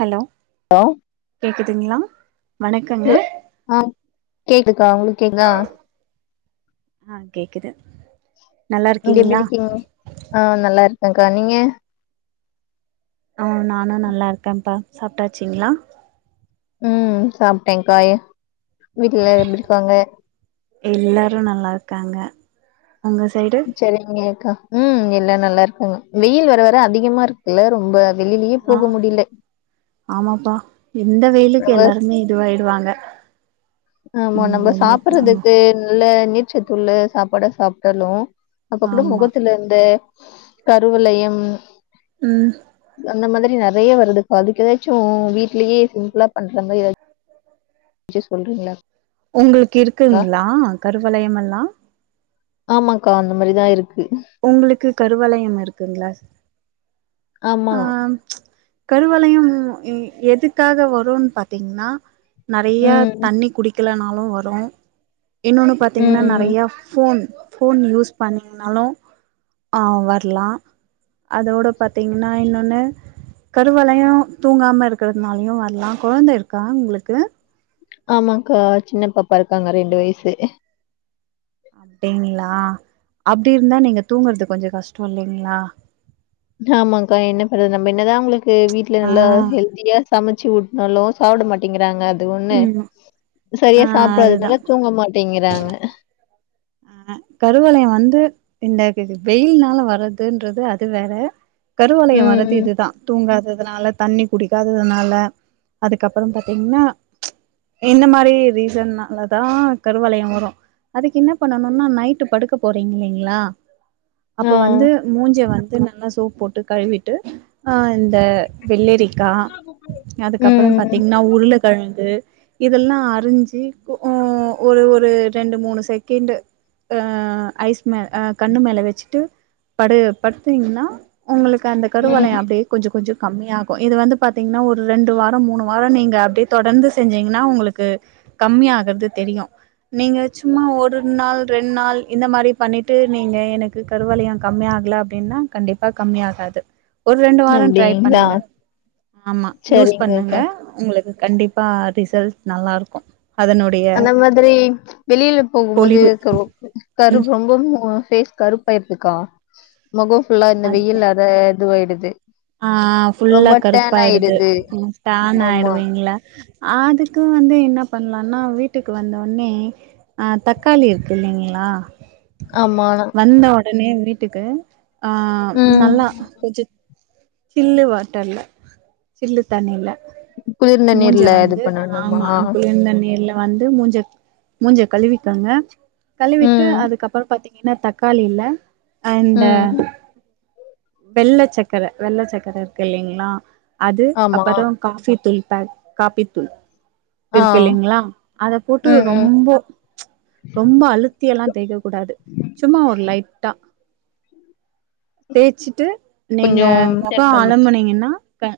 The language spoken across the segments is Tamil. ஹலோ ஹலோ கேக்குதுங்களா வணக்கங்க ஹலோ ஆ கேக்குதா உங்களு கேக்குதா ஆ கேக்குது நல்லா நீங்க இருக்கீங்களா எப்டிருக்கீங்க ஆ நல்லா இருக்கேங்கா நீங்க ஆ நானு நல்லா இருக்கேன்ப்பா சாப்டாச்சிங்களா உம் சாப்ட்டேங்க்காயே வீட்ல எல்லா எப்டி இருக்காங்க எல்லாரு நல்லா இருக்காங்க உங்க சைடு சரிங்கக்கா உம் எல்லா நல்லா இருக்காங்க வெயில் வர வர அதிகமா இருக்குல்ல ரொம்ப வெளிலயே போக ஆம் முடியல ஆமாப்பா இந்த வெயிலுக்கு நம்ம எல்லாருமே இதுவாயிடுவாங்க ஆமா ம் நம்ம ரொம்ப க ஆமா சாப்பறதுக்கு நல்ல நீர்ச்சத்துள்ள சாப்பாட சாப்டாலு அப்ப கூட ஆமா மொகத்துல இந்த கருவளயம் ம் அந்த மாதுரி நெறைய வருதுக்கா அதுக்கு எதாச்சு வீட்லியே சிம்ப்புளா பண்ற மரி எதா சி சொல்றீங்ளா உங்குளுக்கு இருக்குங்ளா கருவளயம் எல்லா ஆமாக்கா அந்த மரிதா இருக்கு உங்குளுக்கு கருவளயம் இருக்குங்ளா ஆமாங்கோ கருவளயம் ம் எதுக்காக வரன் பாத்தீங்ன்னா நறைய ம். தண்ணி குடிக்கிலனாலு வரு இன்னொன்னு பாத்தீங்கன்னா ம். நறைய ஃபோன் ஃபோன் யூஸ் பண்ணிங்னாலு வர்லா அதோட பாத் திங்னா இன்னொன்னு கருவளயோ தூங்காம இருக்குறதுனால்யு வர்லா கொழந்த இருக்கா உங்ளுக்கு ஆமாக்கா சின்னப்பாப்பா இருக்காங்க ரெண்டு வய்சு டிங்ளா அப்டி இருந்தா நீங்க தூங்குற்து கொஞ்ச கஷ்ட்டோ இல்லைங்ளா ஆமாக்கா என்ன பண்றது நம்ப என்னதா அவுங்ளுக்கு வீட்ல ஆ நல்லா ஹெல்தியா சமச்சு உட் டலோ சாப்ட மாட்டேங்கிறாங்க அது ஒன்னு ம் ஆ சரியா அதுதா சாப்டாதுனால தூங்க மாட் டேங்கிறாங்க அ கருவளய வந்து இந்தக் வெயில்னால வர்றதுன்றது அது வேற கருவளய வரது ம். இதுதா தூங்காததுனால தண்ணி குடிக்காததுனால அதுக்கப்புறோ பாத்தீங்னா இந்த மாரி ரீசன்னாலதா கருவளய வரு அதுக் என்ன பண்ணனுனா நைட் படுக்க போறீங் இல்லைங்ளா ஆ. அப்ப வந்து மூஞ்ச வந்து நல்லா சோப் போட்டு கழுவிட்டு அ இந்த வெள்ளரிக்கா அதுக்கப்புற பாத் ம். திங்னா உருளகழங்கு இதல்லா அறிஞ்சு ஒ ஒரு ஒரு ரெண்டு மூணு செட் கிண்டு அ ஐஸ் மே அ கண்ணு மேல வெச்சுட்டு படு படுத்தீங்னா உங்களுக்கு அந்த ம். கருவளய அப்டே கொஞ்ச கொஞ்சோ கம்மியாகு இது வந்து பாத்தீங்னா ஒரு ரெண்டு வார மூணு வார நீங்க அப்டே தொடர்ந்து செஞ்சீங்னா உங்களுக்கு கம்மி ஆகற்து தெரியு நீங்க சும்மா ஒரு உன் நாள் ரெண்டு நாள் இந்த மாரி பண்ணிட்டு நீங்க எனக்கு கருவளயோ கம்மி ஆக்ல அப்டின்னா கண்டிப்பா கம்மி ஆகாது ஒரு ரெண்டு வாரோ ட்ரை அப்டிங்களா? பண்ணுங்க ஆமா யூஸ் பண்ணுங்க சரிங்கக்கா. உங்களுக்கு கண்டிப்பா அ ரிசல்ட்ஸ் நல்லாருக்கு அதனுடைய செரி வெளில போகும்போது பொலிவு [unintelligible] ம் கருவ் ரொம்ப மு ஃபேஸ் கருப் பயிர்க்கா மொகோ ஃபுல்லா இந்த அதுதா வெயில்லாத இதுவாயிடுது ஆ ஃபுல்லா ரொம்ப டேன் கருப்பாயிடுது ஆயிடுது. டேன் ஆமா ஆயிடுவீங்ளா அ அதுக்கு வந்து என்ன பண்லான்னா வீட்டுக்கு வந்த ஒன்னே அ தக்காளி இருக்கு இல்லிங்ளா ஆமா நா ந்த ஒடனே வீட்டுக்கு ஆ ம் நல்லா கொஞ்ச சில்லு வாட்டர்ல சில்லு தண்ணில குளிர்ந்த மூஞ்ச நீர்ல இது வந்து பண்ணணுமா ஆமா குளிர்ந்த நீர்ல வந்து மூஞ்ச மூஞ்ச கழுவிக்கங்க கழுவிட்டு ம் அதுக்கப்புற பாத்தீங் ஏன்னா தக்காளி இல்ல அண்ட ம் வெள்ள சக்கர வெள்ள சக்கர இருக்கு இல்லைங்ளா அது ஆமா அப்பறோ காஃபி தூள் பேக் காப்பி தூள் ஆ இருக்கு இல்லைங்ளா அத போட்டு ம் ம் ரொம்போ ரொம்ப அழுத்தி எல்லா தேக்க கூடாது சும்மா ஒரு லைட்டா தேச்சிட்டு நீங்க கொஞ்சோ மொகோ ம் அலம்பனிங்கன்னா க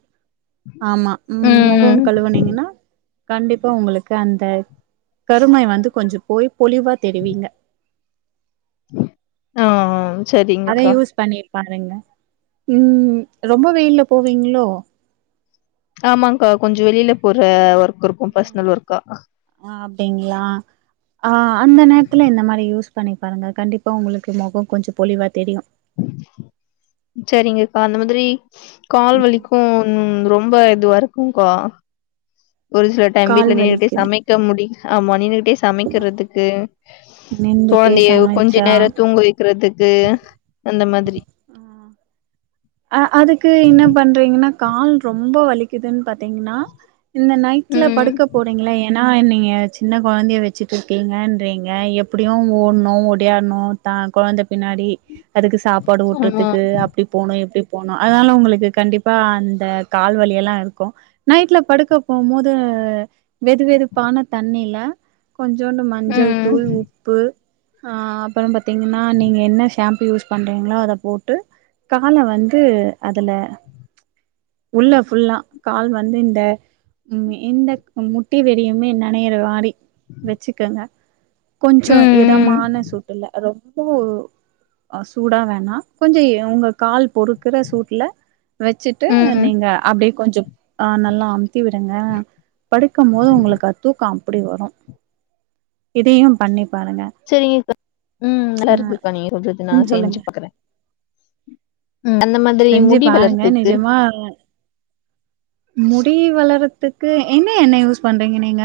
ஆமா ம் மொகோ கழுவுனீங்கன்னா கண்டிப்பா உங்களுக்கு அந்த கருமை வந்து கொஞ்ச போய் பொலிவா தெரிவீங்க ஆ ஆ அத யூஸ் பண்ணி பாருங்க ம் ரொம்ப வெயில்ல போவீங்ளோ ஆமாங்கா கொஞ்ச வெளில போற ஒர்க் இருக்கு பர்சனல் ஒர்க்கா ஆ அப்டிங்ளா ஆ அந்த நேரத்துல இந்த மாரி யூஸ் பண்ணி பாருங்க கண்டிப்பா உங்களுக்கு மொகோ கொஞ்சோ பொலிவா தெரியு சரிங்கக்கா அந்த மாதிரி கால் வலிக்கு ரொம்ப இதுவா இருக்குங்கா ஒரு சில டைம் கால் வீட்ல நின்னுட்டே வலிக்குது சமைக்க முடிய ஆமா நின்னுகிட்டே சமைக்கறதுக்கு நின்டுட்டே கொழந்தைய கொஞ்ச சமைச்சா நேரோ தூங்க வைக்கிறதுக்கு அந்த மாதிரி ஆ ஆ அதுக்கு என்ன பண்றீங்கன்னா கால் ரொம்ப வலிக்குதுன் பாத் தீங்னா இந்த நைட்ல ம் படுக்க போறீங்கள எ ஏன்னா நீங்க சின்ன கொழந்தைய வச்சிட்ருக்கீங்கன்றீங்க எப்படியு ஓட்ணு ஓடியார்ணு டா கொழந்த பின்னாடி அதுக்கு சாப்பாடு ஆமா ஊட்டுதுக்கு அப்டி போனு அப்டி போனோ அதனால உங்களுக்கு கண்டிப்பா அந்த கால்விலி எல்லா இருக்கு நைட்ல படுக்க போம் போது வெது வெதுப்பான தண்ணில கொஞ்சோண்டு மஞ்சள் ம் தூள் உப் பு ஆ அப்புறோ பாத்தீங்கன்னா நீங்க என்ன ஷாம்பு யூஸ் பண்றீங்களோ அத போட்டு கால வந்து அதுல உள்ள ஃபுல்லா கால் வந்து இந்த ம் இந்த முட்டி வெறியுமே நனையிற வாரி வச்சிக்கங்க கொஞ்சோ ம் ம் இதமான சூட்டுல ரொம் போ ஆ சூடா வேணா கொஞ்ச உங்க கால் பொறுக்குற சூட்ல வச்சுட்டு ம் நீங்க அப்டியே கொஞ்சோ ஆ நல்லா அமுத்தி விடுங்க படுக்குபோது உங்களுக்கு அ தூக்கோ அப்டி வரு இதையு பண்ணி பாருங்க சரிங்கக்கா ம் நல்லா இருக்குக்கா நீங்க சொல்றது நா ம் சொல்லுங்க செஞ்சு பாக்குற ம் அந்த மாதி செஞ்சு பாருங்க நிஜமா முடி வளரதுக்கு என்ன எண்ணெய் யூஸ் பண்றீங்க நீங்க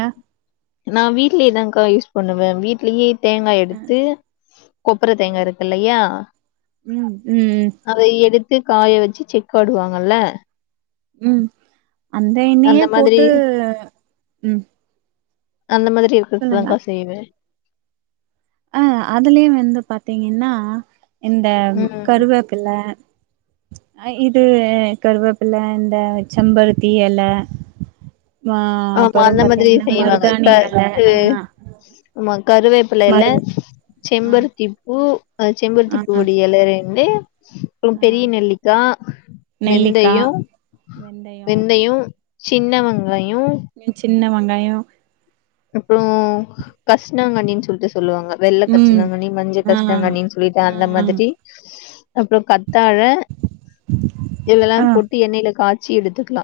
நான் வீட்லயே தாங்க்கா யூஸ் பண்ணுவ வீட்லயே தேங்கா எடுத்து கொப்புர தேங்கா இருக்கு இல்லையா ம் ம் ம் அத எடுத்து காய வச்சு செக் ஆடுவாங்கல்ல ம் அந்த எண்ணெய அந்த மாதிரி போட்டு ம் அந்த மாதிரி சொல்லுங்க இருக்கிறதுதாங்க்கா செய்வ அ அதுலயு வந்து பாத்தீங்கன்னா இந்த ம் கருவேப்பில்ல அ இது கருவேப்பில்ல இந்த இந்த செம்பருத்தி எல ஆ ஆமா அப்புறோ அந்த மாதிரி பாத்தீங்கன்னா மருதாணி எல ஆ நா கருவேப்பில இல்ல மரு ஆ செம்பருத்தி பூ அ செம்பருத்தி ஆ பூ டி இல ரெண்டு அப்புறம் ஆ பெரிய நெல்லிக்கா நெல்லிக்கா வெந்தையோ வெந்தயோ வெந்தையோ சின்ன வெங்காயோ சின்ன வெங்காயோ அப்றோ கஷ்னாங்கனின் சொல்ட்டு சொல்லுவாங்க வெள்ள ம் கரிசிலாங்கன்னி மஞ்ச ஆ கஷ்னாங்கனின் சொல்லிட் அந்த ஆ மாதிரி அப்புறம் கத்தாழ இதெல்லா ஆ போட் டு எண்ணெல காச்சி எடுத்துக்கலா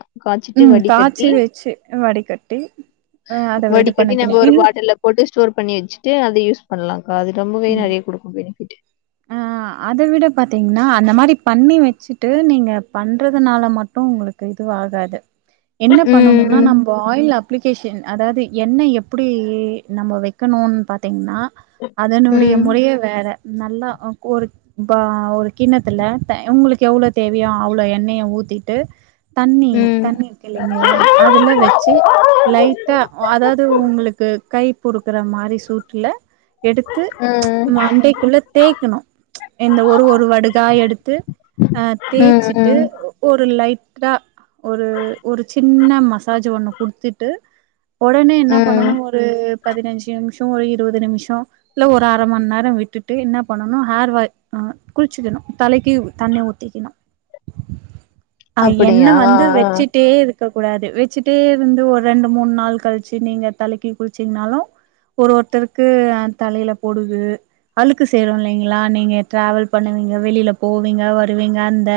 ம் காய்ச்சு வச்சு வடிகட்டி அ அத இது வடிக்கட்டி பண்ணிக்கணு நம்ம ஒரு இன் பாட்டல்ல போட்டு ஸ்டோர் பண்ணி வெச்சுட்டு அத யூஸ் பண்ணலாங்கா அது ரொம்பவே நெறைய குடுக்கு பெனிஃபிட் அ அத விட பாத்தீங்ன்னா அந்த மாரி பண்ணி வெச்சுட்டு நீங்க பண்றதுனால மட்டு உங்களுக் எதுவு ஆகாது என்ன பண்ணணுன்னா ம் நம் இப்ப ஆயில்ல அப்ளிகேஷன் அதாவது எண்ணெய் எப்படி நம்ம வெக்கணுன் பாத்தீங்கன்னா அதனுடைய ம் முறையே வேற நல்லா ஒரு இப்ப ஒரு கிண்ணத்துல உங்களுக்கு எவ்ளோ தேவையோ அவ்ளோ எண்ணெய ஊத்திட்டு தண்ணி ம் தண்ணி இருக்கு இல்லலைங்களா அதுல்ல வெச்சு லைட்டா அதாவது உங்களுக்கு கை கொடுக்குற மாரி சூட்டில எடுத்து ம் மண்டைக்குள்ளே தேய்க்கணு இந்த ஒரு ஒரு வடுகா எடுத்து அ ம் தேய்ச்சிட்டு ம் ஒரு லைட்டா ஒரு ஒரு சின்ன மசாஜ் ஒன்னு குடுத்துட்டு ஒடனே என்ன ம் பண்ணனு ஒரு பதினஞ்சு ம்ஷோ ஒரு இருவது நிமிஷோ இல்ல ஒரு அர மண் நேரோ விட்டுட்டு என்ன பண்ணனும் ஹேர் வா அ குள்ச்சுக்கணு தலைக்கு தண்ணி ஊத்திக்கணு அ எண்ண அப்படியா வந்து வெச்சுட்டே இருக் க கூடாது வெச்சுட்டே இருந்து ஒரு ரெண்டு மூண் நாள் கழ்ச்சு நீங்க தலைக்கி குள்ச்சீங்கன்னாலு ஒரு ஒருத்தருக்கு அந்தலையில பொடுகு அழுக்கு செறோலிங் ங்கிலா நீங்க டிராவல் பண்ணுவீங்க வெளியில போவீங்க வருவீங்க அந்த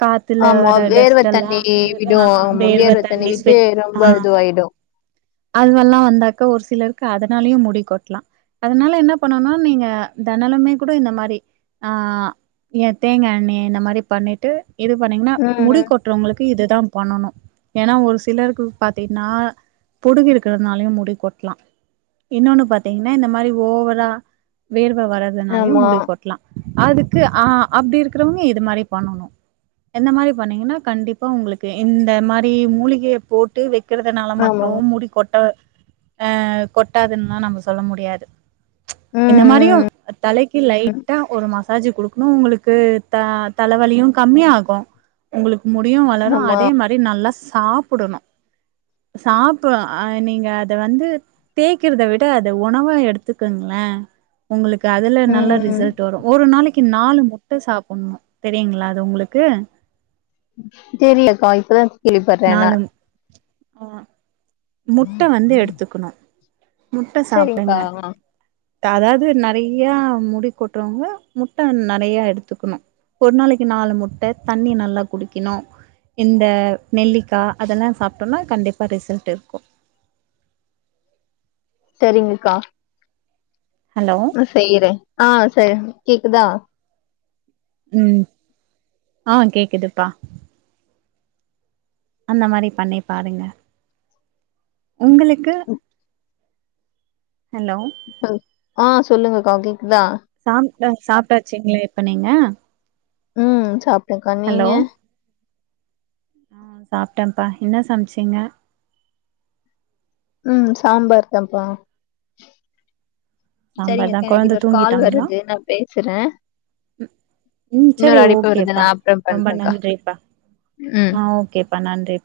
காத்துல ஆமா வர வேர்வ டஸ்ட் எல்லா தண்ணி வந்து விடு ஆ ஆமா வேர்வ தண்ணி விட்டு சுவேட் ரொம்ப ஆ இதுவாயிடு அதுவெல்லா வந்தாக்க ஒரு சிலருக்கு அதனாலயு முடி கொட்லா அதனால என்ன பண்ணோன்னா நீங்க தனலமே கூட இந்த மாரி ஆ எ தேங்கா எண்ணி இந்த மாரி பண்ணிட்டு இது பண்ணீங்கன்னா முடி ம் கொட்டுறவங்களுக்கு இதுதா பண்ணணு ஏன்னா ஒரு சிலருக்கு பாத்தீங்னா பொடுகு இருக்கிறனாலையு முடி கொட்லா இன்னொன்னு பாத்தீங்கன்னா இந்த மாரி ஓவரா வேர்வ வர்றதுனாலயு ஆமா முடிக்கொட்லா அதுக்கு அ அப்டி இருக்கிறவங்க இது மாரியு பண்ணணு எந்த மாரி பண்ணீங்கன்னா கண்டிப்பா உங்களுக்கு இந்த மாரி மூலிகய போட்டு வெ க்கிறதுனால ஆமா மட்டு முடி கொட்ட ஆ கொட்டாதுன்ல்லா நம்ம சொல்ல முடியாது என்ன ம் மாரியு ம் தலைக்கு லைட்ட ஒரு மசாஜ் குடுக்கணு உங்களுக்கு த தலவலியு கம்மியாகு உங்களுக் முடியு வளரு ஆமா அதே மா ரி நல்லா சாப்புடணு சாப்பற நீங்க அத வந்து தேய்கறத விட அத உணவா எடுத்துக்குங்களே உங்களுக்கு அதுல நல்ல ம் ரிசல்ட் வரு ஒரு நாளைக் க்கி நாலு முட்ட சாப்புண்ணு தெரியுங்களா அது உங்களுக்கு தெரியலக்கா இப்பத நாலு முட்ட வந்து எடுத்துக்கணு முட்ட சரிங்க்கா சாப்டுங்க அதாவது நறைய முடி கொட்டுறவங்க முட்ட நறைய எடுத்துக்கணு ஒரு நாளைக்கு நாலு முட்ட தண்ணி நல்லா குடிக்கணு இந்த நெல்லிக்கா அதெல்லா சாப்ட்டோம்னா கண்டிப்பா ரிசல்ட் இருக் ஓ தரிங்கக்கா ஹலோ செய்யற ஆ சார் கேக்குதா ம் ஆ கேக்குதுப்பா அந்த மாரி பண்ணி பாருங்க உங்களுக்கு ஹலோ ஆ சொல்லுங்கக்கா கேக்குதா சாப்ட சாப்ட்டாச்சீங்களா இப்ப நீங்க ம் சாப்ட்டக்கா நீங்க ஹலோ ஆ சாப்ட்டப்பா என்ன சமச்சிங்க ம் சாம்பார் தாப்பா சாம்பார் தா சரிங்கக்கா எனக்கு கொழந்த இன்னொரு கால் தூங்கிட்டாங்களா வருது நா பேசுற ம் சரி வருது நா ஓகேப்பா அப்றம் ரொம்ப பண்றேக்கா நன்றிப்பா ம் ஆ ஓகேப்பா நன்றி